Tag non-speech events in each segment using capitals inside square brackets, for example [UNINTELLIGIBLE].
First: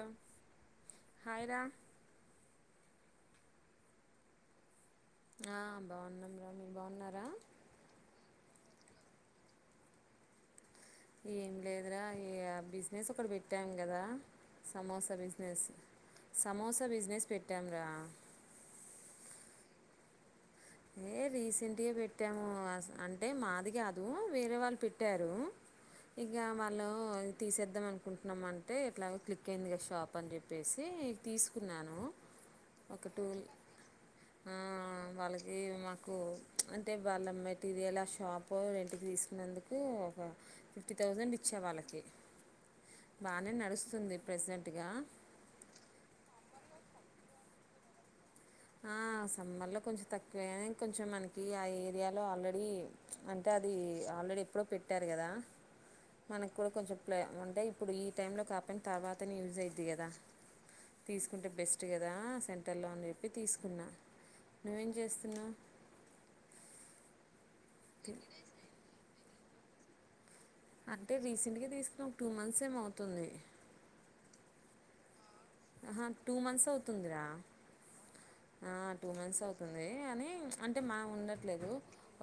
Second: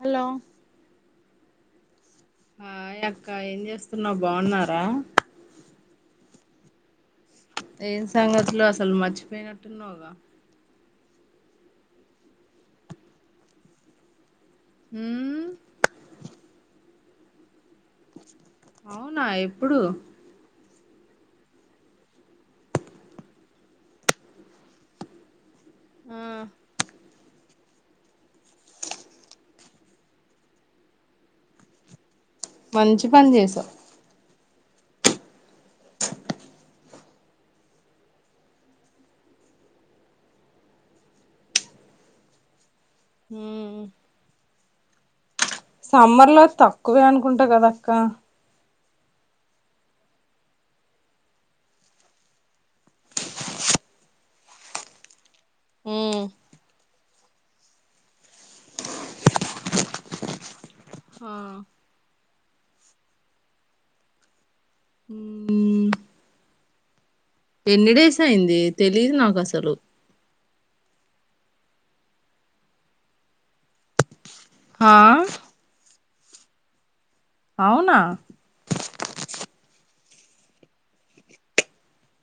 Hello hi రా hi అక్క ఏం చేస్తున్నావు బాగున్నారా ఆ బాగున్నాం రా మీ బాగున్నారా ఏం సంగతులు అసలు మర్చి పోయినట్టు ఉన్నావుగా ఏం లేదురా ఈ ఆ బిజినెస్ ఒకటి పెట్టాం కదా సమోసా ఉమ్ బిజినెస్ సమోసా బిజ బిజినెస్ పెట్టాం రా అవునా ఎప్పుడు ఏ రీసెంట్గా పెట్టాము అంటే మాది కాదు వేరే వాళ్ళు పెట్టారు ఆ ఇంకా వాళ్లు తీసేద్దాం అనుకుంటున్నామ అంటే ఎట్లాగో క్లిక్ అయింది కదా షాప్ అని చెప్పేసి తీసుకున్నాను మంచి పని చేసావు ఆ వాల ఇ మాకు అంటే వాళ్ళ మెటీరియల్ ఆ షాపు రెంట్ కి తీసుకున్నందుకు ఒక ఫిఫ్టీ థౌజండ్ ఇచా వాళ్ళకి బానే నడుస్తుంది ప్రెసెంట్ అట్టిగా సమ్మర్ లో తక్కువే అనుకుంటా కదా అక్క హ సమ్మర్లో కొంచెం తక్కువె కొంచెం మనకి ఆ ఏరియాలో ఆల్రెడీ అంటే అది ఆల్రెడీ ఎప్పుడో పెట్టారు కదా మనకు కూడా కొంచెం ప్లే అంటే ఇప్పుడు ఈ టైంలో కాపాయిన తర్వాత యూజ్ అవుది కదా ఆ తీసుకుంటే బెస్ట్ కదా సెంటర్లో అని చెప్పి తీసుకున్నా నువ్వేం చేస్తున్నావు ఎన్ని డేస్ అయింది తెలీదు నాకు వసూలు అంటే రీసెంట్గా తీసుకున్న ఒక టూ మంత్స్ ఏమో అవుతుంది ఆ హ టూ మంత్స్ ఉందిరా అవునా హ టూ మంత్స్ అవుతుంది అని అంటే మా ఉండట్లేదు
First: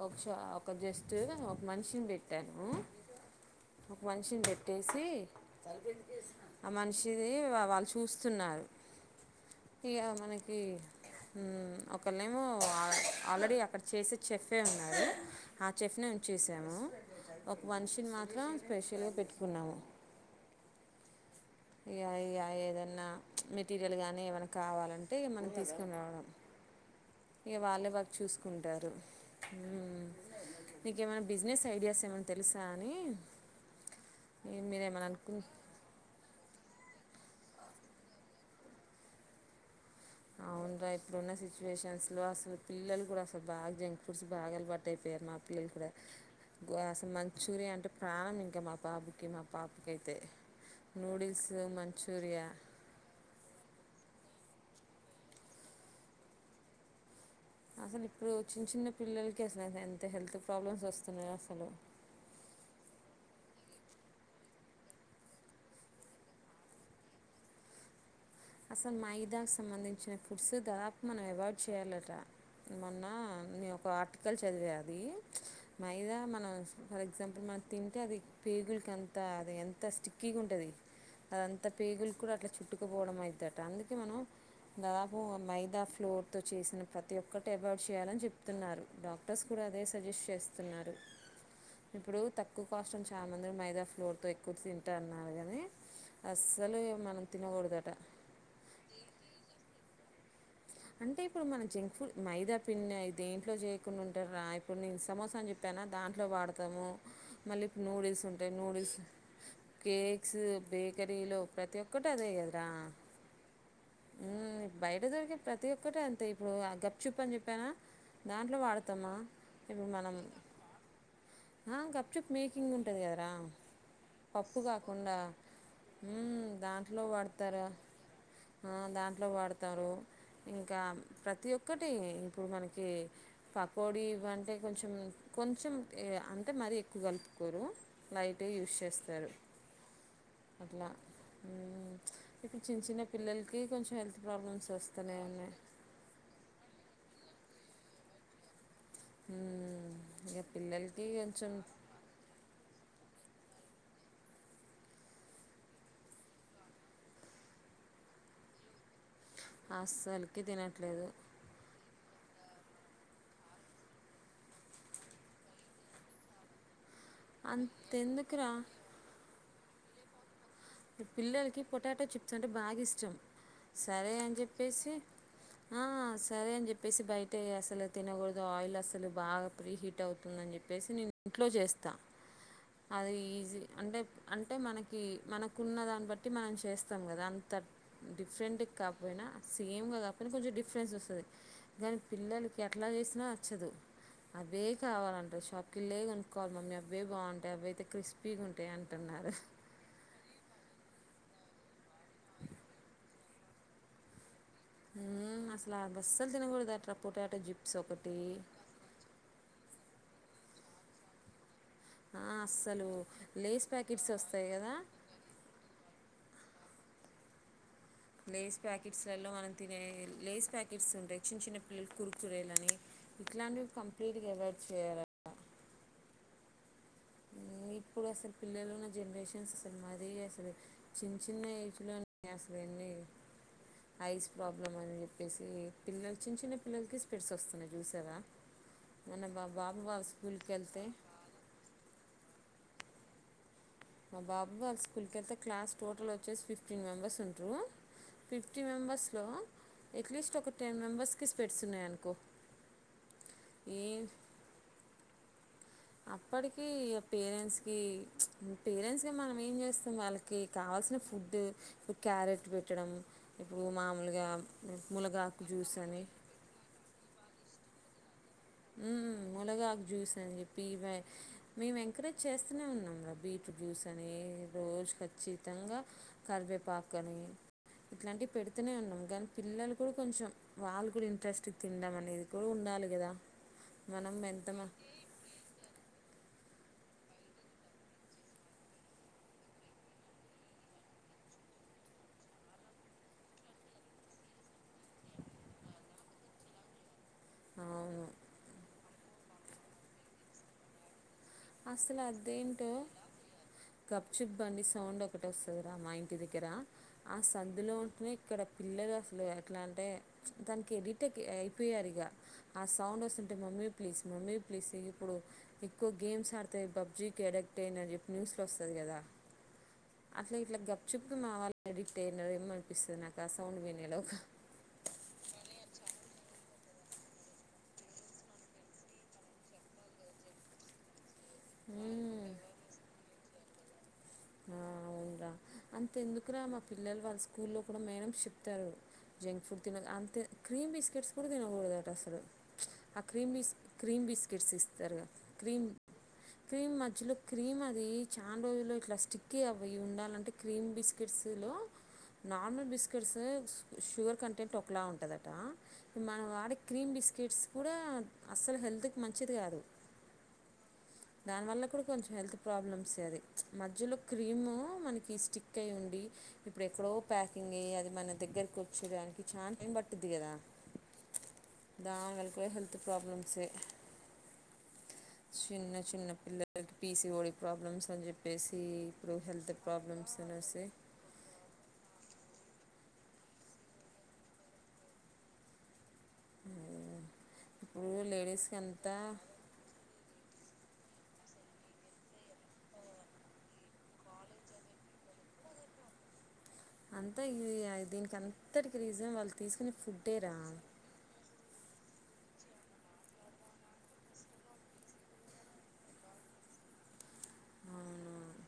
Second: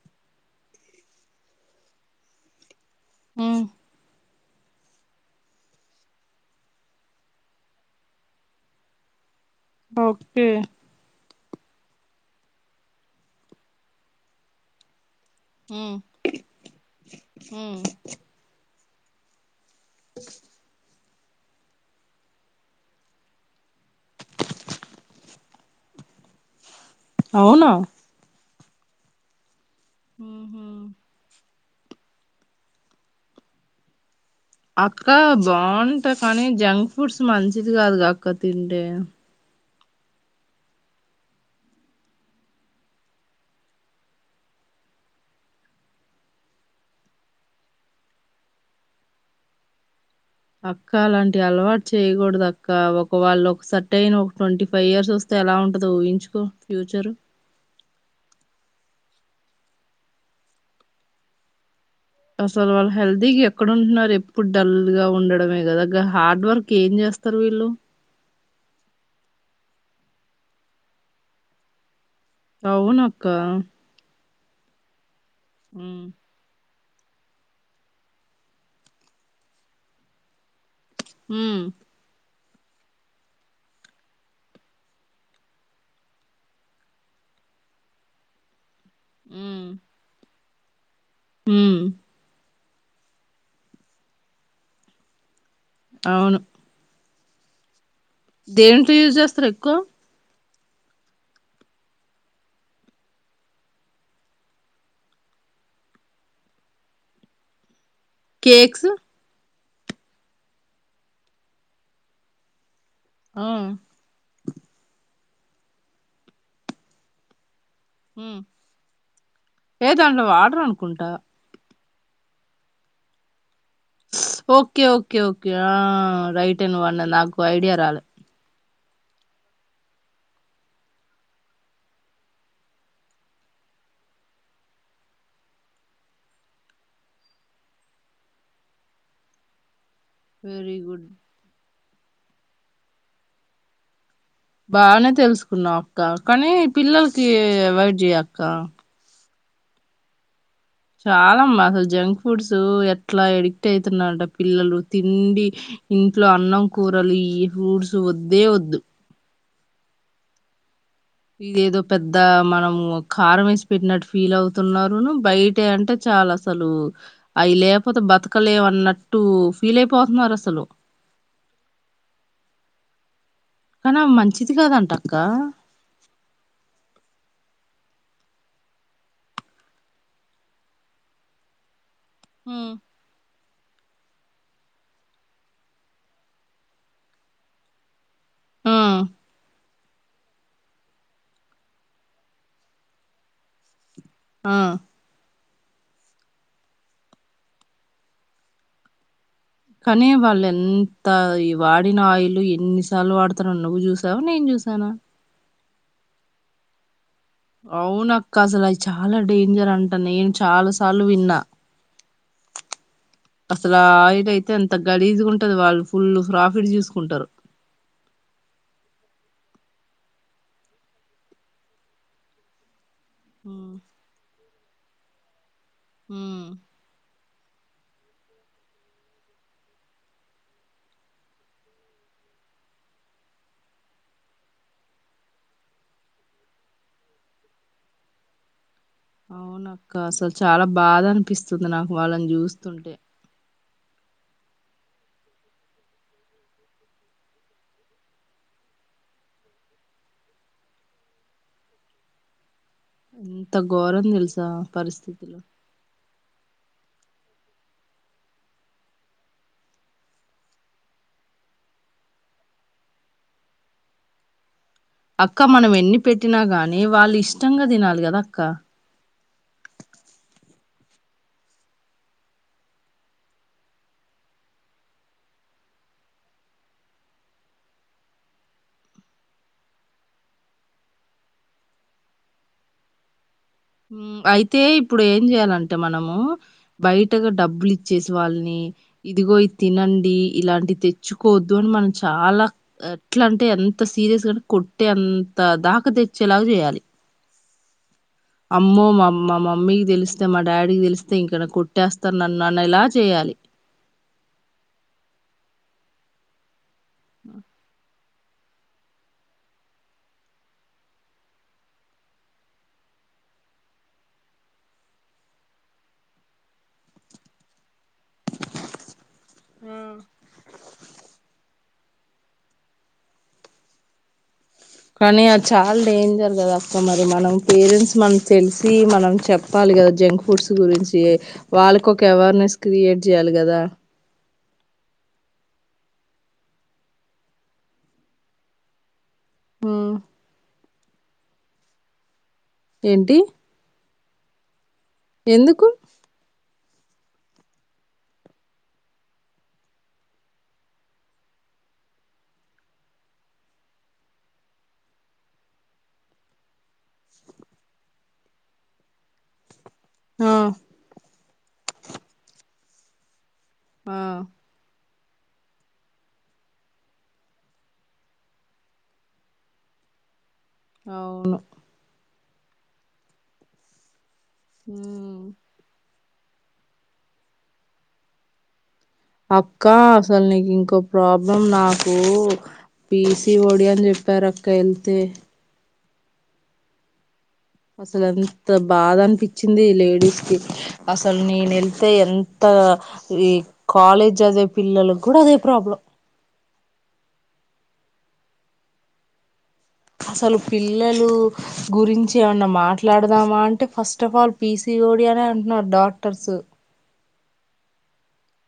ఒక ష ఒక జస్ట్ ఒక మనిషిని పెట్టాను ఒక మనిషిని పెట్టేసి ఆ మనిషిది వాళ్ళు చూస్తున్నారు ఇ ఓకే మనకి ఒకేళేమో ఆల్రెడీ అక్కడ చేసే చెఫే ఉన్నాడు ఆ చెఫిని ఉంచేసాము ఒక మనిషిని మాత్రం స్పెషల్ పెట్టుకున్నాము యా యా ఏదైనా మెటీరియల్ కానీ ఏమైనా కావాలంటే మనం తీసుకుని రావడం ఇ వాళ్ళే చూసుకో ఉంటారు హ హ ఐడియాస్ ఏమైనా తెలుసా అని అక్క మీరేమైనా అనుకు బాగుంటది కానీ జంక్ ఫుడ్స్ మంచిది గాదు గా అక్క తింటే అవును రా ఇప్పుడున్న సిచువేషన్స్ లో అసలు పిల్లలు కూడా అసలు బాగా జంక్ ఫుడ్స్ బాగా అలవాటు అయిపోయారు మా పిల్లలు కూడా అసలు మంచూరియా అంటే ప్రాణం ఇంకా మా బాబుకి మా పాపకి అయితే అక్క అలాంటి అలవాటు చేయకూడదు అక్క ఒక వాళ్ళు ఒక సటైన్ ట్వంటీ ఫైవ్ ఇయర్స్ వస్తే ఎలా ఉంటదో ఊహించుకో ఫ్యూచర్ అసలు ఇప్పుడు చిన్న చిన్న పిల్లలకి అసలు ఎంత హెల్త్ ప్రాబ్లమ్స్ వస్తున్నాయి అసలు అసలు వాళ్ళు హెల్దీ ఎక్కడ ఉంటున్నారు ఎప్పుడు డల్ గా ఉండడమే గదా గ హార్డ్ వర్క్ ఏం చేస్తారు వీళ్ళు అసలు మైదా కు సంబంధించిన ఫుడ్స్ దాపు మనం అవాయిడ్ చేయాలట ఏమన్నా అవునక్క నీ ఒక ఆట్ పక్కలు చదివే అది ఉమ్, మైదా మనస్ ఫర్ ఎగ్జాంపుల్ మనం తింటే అది పేగులకి అంతా అది ఎంత స్టిక్కీగా ఉంటది అది ఉమ్, అంత పేగులు కూడా అట్లా చుట్టుకు పోవడం మై థాట్ అందుకే మనం దాపు మైదా ఫ్లోర్తో చేసిన ప్రతి ఒక్కటి అవాయిడ్ చేయాలని చెప్తున్నారు డాక్టర్స్ కూడా ఉమ్, అదే సజెస్ట్ చేస్ తున్నారు ఉమ్, ఇప్పుడు త ఎక్కువ కాస్ట్ అని చాల మంది మైదా ఫ్లోర్ తో ఎక్కువ తింటా అన్నారు గా అవును అసలే మనకు తినకూడదట దేంట్లో యూజ్ చేస్తారు ఎక్కువ అంటే ఇప్పుడు మన జంక్ ఫుడ్ మైదా పిండి అయితే దేంట్లో చేయకుండా ఉంటారా ఇప్పుడు నేను సమోసా అని చెప్పాను దాంట్లో వాడతాము మళ్ళీ నూడిల్స్ ఉంటాయి కేక్స్ నూడిల్స్ కేక్స్ బేకరీలో ప్రతి ఒక్కటి అదే కదరా ఆ మ్మ్, బయట దొరికే ప్రతి ఒక్కటి అంతే ఇప్పుడు ఆ గప్ చుప్ అని చెప్పానా ఉ దాంట్లో వాడతామా ఇప్పుడు ఏ మనం దాంట్లో వాడరు అనుకుంటా ఆ గప్ చుప్ మేకింగ్ ఉంటది కదరా పప్పు ఓకే కాకుండా ఓకే ఓకే ఆ మ్మ్ రైటే నువు అన్నది నాకు ఐడియా రాలే ఉ దాంట్లో వాడుతారు ఇంకా ప్రతి ఒక్కటి ఇప్పుడు మనకి పకోడి ఇవ్వి అంటే కొంచెం కొంచెం అంటే మరీ ఎక్కువ కలుపుకోరు లైటే యూస్ చేస్తారు వెరీ అట్లా గుడ్ ఉ ఇప్పు చిన్న చిన్న పిల్లలకి కొంచం హెల్త్ ప్రాబ్లమ్స్ వస్ తెలుసుకున్నా అక్క కానీ పిల్లలకి అవైడ్ జేయ్ అక్క ఉ ఎప్ చాలా అమ్మా అసలు జంక్ ఫుడ్స్ ఎ ట్లా ఎడిక్ట్ అయితున్నరట పిల్లలు తిండి ఇంట్లో అన్నం కూరలు ఈ ఫూడ్స్ వద్దే వద్దు అసలుకి తినట్లేదు ఇది ఏదో పెద్ద మనము కారం వేసి పెట్టినట్టు ఫీల్ అవుతున్నరును బయట అంటే చాలా అసలు అయి లేపోతే అంతెందుకురా బతకలేమన్నట్టు ఫీలయిపోతున్నారు అసలు పిల్లలకి పొటాటో చిప్స్ అంటే బాగా ఇష్టం కానీ అవి సరే అని మంచిది కాదంట చెప్పేసి అక్క ఆ సరే అని చెప్పేసి బయ్ అసలు తినకూడదు ఆయిల్ అసలు బాగా ప్రీ హీట్ అవుతుంద అని చెప్పేసి నేను ఇంట్లో చేస్తాను అదె ఈజీ అంటే అంటే మనకి మన కున్న దాన్ని బట్టి మనం చేస్తాం కదా అంత ఆ డిఫరెంట్కాపోయినా సేమ్ కద కని కొంచెం డిఫరెన్స్ వస్తది కానీ పిల్లలకి ఎట్లా చేసినా నచ్చదు ఆ అదే కావాలంట షాప్ కిల్లే కొనుక్కోవాలి మమ్మీ అబ్బయి బాగుంటాయి అబ్బయయితే క్రిస్పీగుంటాయి అంటున్నారు కానీ వాళ్ళు ఎంత ఈ వాడిన ఆయిల్ ఎన్నిసార్లు వాడతారో నువ్వు చూసావా నేను చూస సనా లాగస్సల్ తినగుడదట్ల అవున అక్క అసలు అయి చాలా డేంజర్ అంటే అ నేను చాలా సార్లు విన్నా ఆ అస్సలు లేస్ అసలు ఆ ప్యాకెట్స్ ఆయిల్ వస్తాయి కదా అయితే గాలిస్గున్టది వాళ్ళు ఫుల్ ప్రాఫిట్ చూసుకుంటరు లేస్ ప్యాకెట్స్లలో మనం తినే లేస్ ప్యాకెట్స్ ఉంటాయి చిన్న చిన్న పిల్లలు కురుకుచురేలని ఇట్లాంటివి ఉమ్ కంప్లీట్ గ అవా చేయరట్నా ఉమ్ ఇప్పుడు అసలు పిల్లలు ఉన్న జనరేషన్స్ అసలు మరీ అసలు చిన్న చిన్న ఏజ్లోనే అసలు ఎన్ని ఐస్ ప్రాబ్లమ్ అని చెప్పేసి పిల్లలు చిన్న చిన్న పిల్లలకి స్పెట్స్ వస్తున్నాయి చూసారా మొన్న మా బాబు అవునక్క వాళ్ళ అసలు స్కూల్కి చాలా వెళ్తే బాధ అనిపిస్తుంది నాకు వాళ్ళని చూస్ తుంటే మా బాబాు వాళ్ళ స్కూల్కి వెళ్తే క్లాస్ టోటల్ వచ్చేసి ఫిఫ్టీమెంబెర్స్ ఉంట్రు ఫిఫ్టీ మెంబెర్స్లో ఎట్లీస్ట్ ఒక టెన్ మెంబెర్స్కి స్పెట్స్ ఉన్నాయి అనుకో ఎంత ఘోరం తెలుసా పరిస్థితిలు అప్పటికిీ ఇగ పేరెంట్స్కి పేరెంట్స్కి మనం ఏం చేస్తాం వాళ్ళకి కావాల్సిన ఫుడ్డు ఇప్పుడు క్యారెట్ పెట్టడం ఇప్పుడు మామూలుగా మునగాకు అక్క మనం జ్యూస్ ఎన్ని అని పెట్టినా గాని వాళ్ళ ఇష్టంగా తినాలి కదా అక్క ఉ మూలగాకు జూస్ అని చెప్ పీవ మేము ఎంకరేజ్ చేస్తూనే ఉన్నాము రా బీట్రూట్ జ్యూస్ అని రోజు ఖచ్చితంగా కరివేపాకు అని ఇట్లాంటివి పెడుతూనే ఉన్నాము కానీ పిల్లలు కూడా కొంచెం వాళ్ళు కూడా ఇంట్రెస్ట్ తిందాం అనేది కూడా ఉండాలి కదా మనం ఊమ్ ఎంత అయితే ఇప్పుడు ఏం చెయాలంటే మనము బయటగా డబ్బులు ఇచ్చేసి వాళ్ళని ఇదిగో ఇ తినండి ఇలాంటివి తెచ్చుకోవద్దు అని మనం చాలా ఎట్లా అంటే ఎంత సీరియస్గా కొట్టే అంత దాక తెచ్చేలాగా జేయాలి అవును అమ్మో మా మా మమ్మీకి దెలిస్తే మా డాడీకి తెలిస్ అసలు అదేంటో చేయాలి. గప్చిబండి సౌండ్ ఒకటి ఒస్తది అ మా ఇంటి దగ్గర ఆ సందులో ఉంట్నే ఇక్కడ పిల్లలు అసలు ఎట్లా అంటే దానికి ఎడిటెక్ అయిపోయారు ఇగ ఆ సౌండ్ వస్తుంటే మమ్మీ ప్లీజ్ మమ్మీ ప్లీజస్ ఇప్పుడు ఎక్కువ గేమ్స్ ఆడ్తే పబ్జీకి ఎడక్ట్ అయి అని చెప్పి న్యూస్లో ఒస్తది గదా అట్లా ఇట్లా గప్చుప్ మావాలు అడిక్ట్ అయియమో అనిపిస్తది నాకు ఆ సౌండ్ వినే లోపు కానీ అది చాలా డేంజర్ కదా అక్క మరి మనం పేరెంట్స్ మనం తెలిసి మనం చెప్పాలి గదా జంక్ ఫుడ్స్ గురించి వాళ్ళకి ఒక అవేర్నెస్ క్రియేట్ జేయాలి గదా ఆ అవునురా అంతే ఎందుకు రా మా పిల్లలు వాళ్ళ స్కూల్లో కూడా మేడమ్స్ చెప్తారు జంక్ ఫుడ్ తినక హ్మ్. అంత క్రీమ్ బి కిట్స్ కూడా దినకూడదాటసలు అ ఏంటి? క్రీం బిస్ క్రీమ్ బిస్కెట్స్స్తే జరగా క్రీమ్ ఎందుకు? క్రీమ్ మధ్యలో క్రీమ్ అది చానా రోజులు ఇట్లా స్టిక్కీ అవ ఉండాలంటే క్రీమ్ బిస్కెట్స్లో నార్మల్ బిస్కెట్స్ షుగర్ కంటెంట్ ఒకలా ఉంటదట మనం వాడే క్రీమ్ బిస్కెట్స్ కూడా అస్సలు హెల్త్కు మంచిది కాదు ఆ దానివల్ల కూడా కొంచెం హెల్త్ ప్రాబ్లమ్స్ ఏ అది మధ్యలో ఆ క్రీము మన స్టిక్ అయ్య ఉండి ఇప్పుడు ఎక్కడో ప్యాకింగ్ అయ్యి అది మన దగ్గరకి వచ్చేదానికి చాన్ టైమ్ పట్టుది గదా అవును కె హెల్త్ ప్రాబ్లమ్స్ ఏ ఉమ్ చిన్న చిన్న పిలలకి పీసీఓడి ప్రాబ్లమ్స్ అని జెప్పేసి అక్క అసలు నీకు ఇంకో ప్రాబ్లం నా ఓ పీసీఓడి అని చెప్పారు అక్క ఎళ్తే ఆవున అసలు ఎంత బాధ అనిపించింది లేడీస్ కి అసలు నేనెళ్తే ఎంత ఈ కాలేజ్ అదే పిల్లల గూడా అదే ప్రాబ్లం అంతా ఇది ఆ దీనికి అంతటికి రీజన్ వాళ్ అసలు పిల్లలు గురించి ఏమన్నా మాట్లాడదామా అంటే first of all P C O D అనే అంటున్నారు డాక్టర్స్ అవును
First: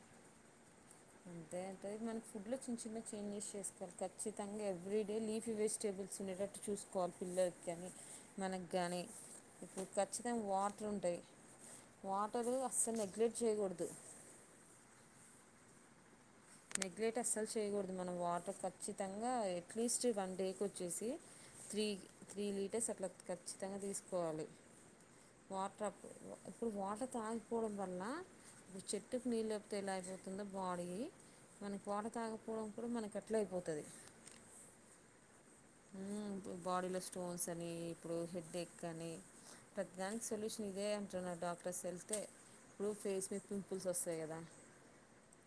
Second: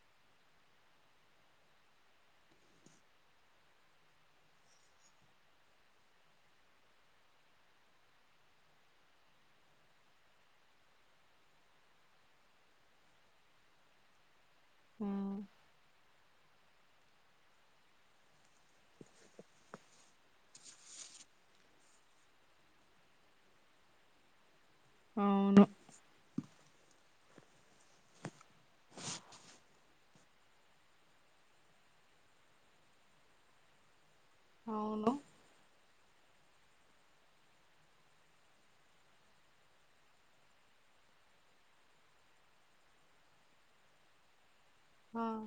అంతే అంటే మనం ఫుడ్లో చిన్న చిన్న చేంజెస్ చేసుకోవాలి ఖచ్చితంగా ఎవ్రీడే లీఫీ వెజిటేబుల్స్ ఉండేటట్టు చూసుకోవాలి పిల్లలకు కానీ మనకు కానీ ఇప్పుడు ఖచ్చితంగా వాటర్ ఉంటాయి వాటర్ అస్సలు నెగ్లెట్ చేయకూడదు నెగ్లెక్ట్ అస్సలు చేయకూడదు మనం వాటర్ ఖచ్చితంగా అట్లీస్ట్ వన్ డేకి వచ్చేసి త్రీ త్రీ లీటర్స్ అట్లా ఖచ్చితంగా తీసుకోవాలి అవును వాటర్ ఇప్పుడు వాటర్ తాగికపోవడం వల్ల ఇప్పుడు చెట్టుకు నీళ్ళు లేకపోతే ఎలా అయిపోతుందో బాడీ మనకి వాటర్ తాగపోవడం కూడా మనకు అట్లా అయిపోతాది అవును ఊ బాడీలో స్టోన్స్ అని ఇప్పుడు హెడ్ఎక్ అని ప్రతిదానికి సొల్యూషన్ ఇదే అంటున్నారు డాక్టర్స్ వెళ్తే ఇప్పుడు ఫేస్ మీద పింపుల్స్ వస్తాయి కదా హ్మ్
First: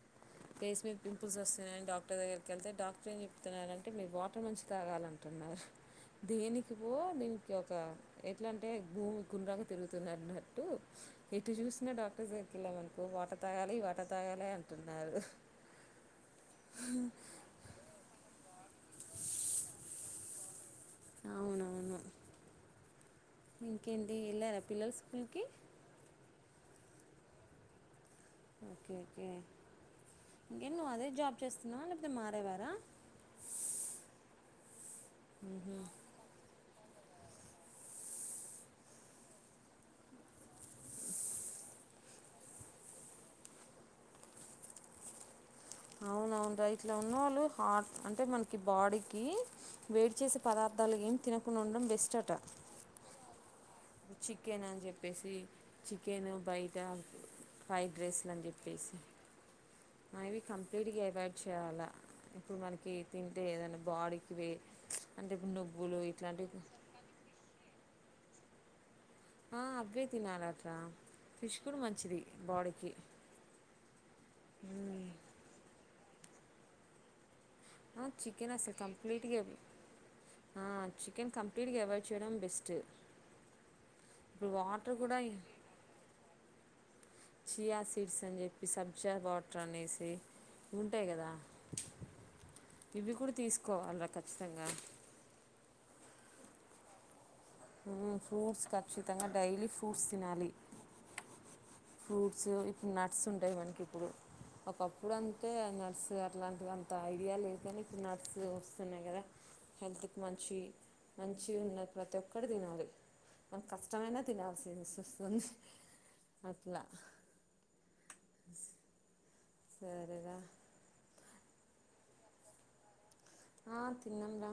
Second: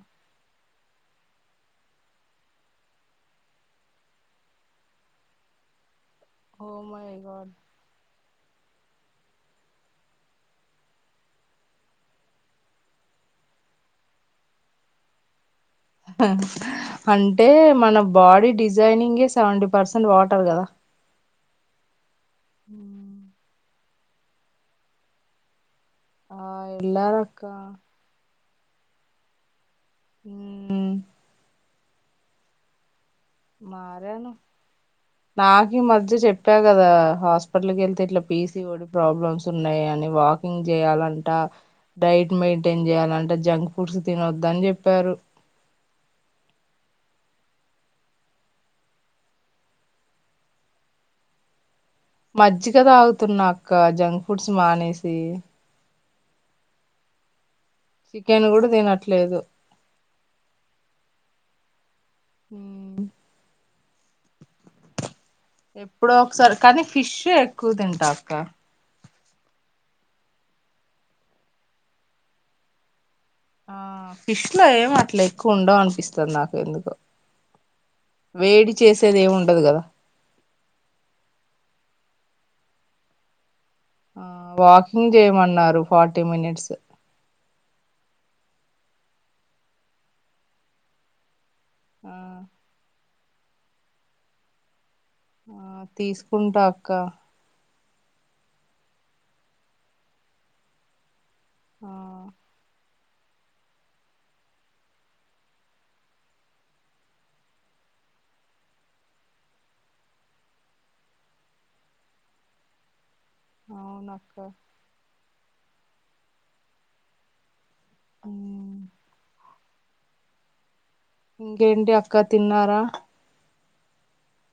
ఫేస్ మీద పంపుల్స్ వస్తున్నాయని డాక్టర్ దగ్గరికి వెళ్తే డాక్టర్ ఏం చెప్తున్నారు అంటే మీరు వాటర్ మంచిగా తాగాలని అంటున్నారు దేనికి ఓ పో మై గాడ్ దీనికి ఒక ఎ ఎట్లా అంటే భూమి గుండ్రంగా తిరుగుతుంది అన్నట్టు ఎటు చూసిన డాక్టర్స్ దగ్గరికీ వెళ్ళామనకో వాటర్ తాగాలి వాటర్ తాగాలి అంటున్నారు అంటే మన బాడీ డిజ్ రైనింగ్ ఎ సెవెంటీ పర్సెంట్ వాటర్ కదా అవునవును హ ఇంకేంటి వెళ్ళారా పిల్లలు స్కూల్కి ఆ వెళ్ళారు అక్క ఓకే ఓకే ఇంకేం నువ్వు మ్మ్ అదే జాబ్ చస్తా నాలుక మారేవార మారాను నాకు ఈ మధ్య చెప్పా కదా హాస్పిటల్కి వెళ్తే ఇట్లా పీసిఓడి ప్రాబ్లమ్స్ ఉన్నాయ అని వాకింగ్ చేయాలంట డైట్ మెయింటైన్ చేయాలంట జంక్ ఫుడ్స్ తినొద్దు అని చెప్పారు అవున అవును డైట్ లో ఉన్నవాళ్ళు హార్ట్ అంటే మనకి బాడీకి వెయిట్ చేసే పదార్థాలు ఏమి తినకుండా ఉండడం బెస్ట్ అట మజ్జిగ తాగుతున్నా ఇక జంక్ ఫుడ్స్ చికెన్ అని మానేసి చెప్పేసి చికెన్ ఉ బయట ఫైవ్ డ్రెస్లు అని చికెన్ కూడా చెప్పేసి తినట్లేదు అవి కంప్లీట్గా అవాయిడ్ చాలా ఇప్పుడు మనకి ఉమ్ తింటే ఏదనమ్ బాడీకి వే అంటే ఇప్పుడు నువ్వులు ఎప్పుడో ఒకసారి ఇట్లాంటివి కానీ ఫిష్ ఎక్కువ తింటా క్క ఆ అవ్వె తినాలి అక్క ఫిష్ కూడా మంచిది బాడీకి ఆ ఫిష్ లో ఏమ్ అట్లా ఎక్కువ ఉండవు అనిపిస్తు దక [UNINTELLIGIBLE] నాకుఎందుకో ఆ చికెన్ అసలు కప్లీట్ గా ఎవ్ ఉండదు కదా ఆ చికెన్ కప్లీట్ గా ఎవైడ్ వుంచడం బెస్ట్ ఆ ఇప్పుడు వాటర్ వాకింగ్ కూడా చేయమన్నారు ఫార్టీ మినిట్స్ చయా సీడ్స్ అని చెప్పి సబ్జా వాటర్ అనేసి ఉంటాయి కదా ఆ ఇవి కూడా తీసుకోవాలరా ఖచ్చితంగా ఆ తీసుకుంటా అక్క ఫ్రూట్స్ ఖచ్చితంగా డైలీ ఫ్రూట్స్ తినాలి. ఆ ఫ్రూట్స్ ఇ నట్స్ ఉంటాయి మనకి ఇప్పుడు ఒకప్పుడు అంతే నట్స్ అట్లాంటివి అంత ఐడియా లేదు కానీ ఇప్పుడు నర్స్ వస్తున్నాయి కదా హెల్త్కి మంచి మంచి ఉన్నది ప్రతి ఒక్కరు తినాలి. మన కష్టమైన అవునక్క తినల్సింది. కొను అట్లా ఉమ్, [INAUDIBLE] సరే రా ఇంకేంటి అక్క తిన్నారా ఆ తిన్నం రా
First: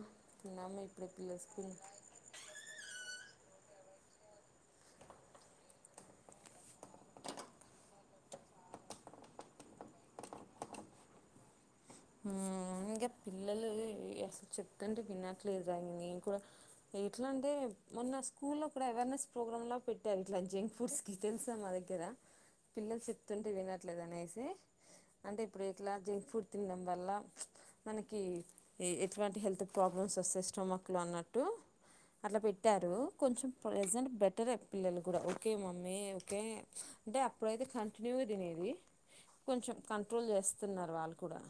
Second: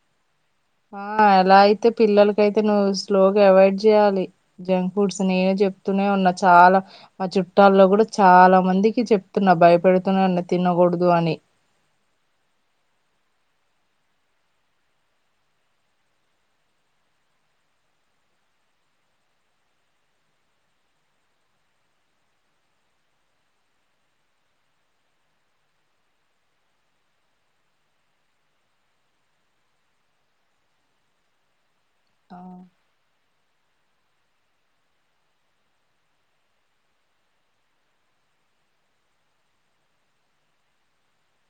ఆ ఎలా అయితే పిల్లలకైతే నువ్వు స్లో అవాయిడ్ చేయాలి జంక్ ఫుడ్స్ నేను చెప్తూనే ఉన్నా చాలా మా చుట్టాల్లో కూడా చాలా మందికి చెప్తున్నా భయపెడుతూనే ఉన్నా తినకూడదు అని హు ఇంకా పిల్లలు అసలు చెప్తుంటే వినట్లేదు రానీ ఇ కూడా ఎట్లా అంటే మొన్న స్కూ లో కూడా అవేర్నెస్ ప్రోగ్రామ్లా పెట్టారు ఇట్లా జంక్ ఫుడ్స్ గి తెలుసా మా దగ్గర పిల్లలు చెప్తుంటే వినట్లేదు అనేసి అంటే ఇప్పుడు ఇట్లా జంక్ ఫుడ్ తినడం వల్ల మనకి ఎటువంటి హెల్త్ ప్రాబ్లమ్స్ వస్తాయి స్టోమక్లు అన్నట్టు అట్లా ఆ పెట్టారు. కొంచెం ప్రజెంట్ బెటరే పిల్లలు కూడా ఓకే మమ్మీ ఓకే అంటే అప్పుడైతే కంటిన్యూ తినేది కొంచెం కంట్రోల్ చేస్తున్నారు వాళ్ళకు కూడా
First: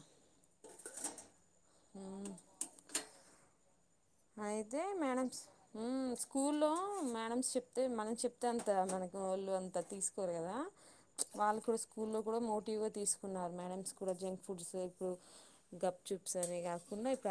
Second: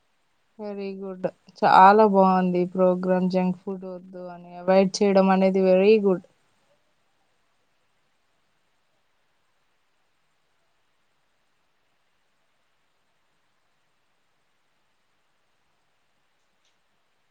వెరీ గుడ్ చాలా బాగుంది. ఈ ప్రోగ్రామ్ జంక్ పుడ్ వద్దు అని అయితే అవైడ్ చేయడం మేడమ్స్ అనేది వెరీ మ్మ్ గుడ్ స్కూల్లో మేడమ్స్ చెప్తే మనం చెప్తే అంత మనకు వాళ్ళు అంత తీసుకోరు కదా వాళ్ళు కూడా స్కూల్లో కూడా మోటివ్గా తీసుకున్నారు. మేడమ్స్ కూడా జంక్ ఫుడ్స్ ఇప్పుడు గప్ చూప్స్ అని కాకుండాప్పు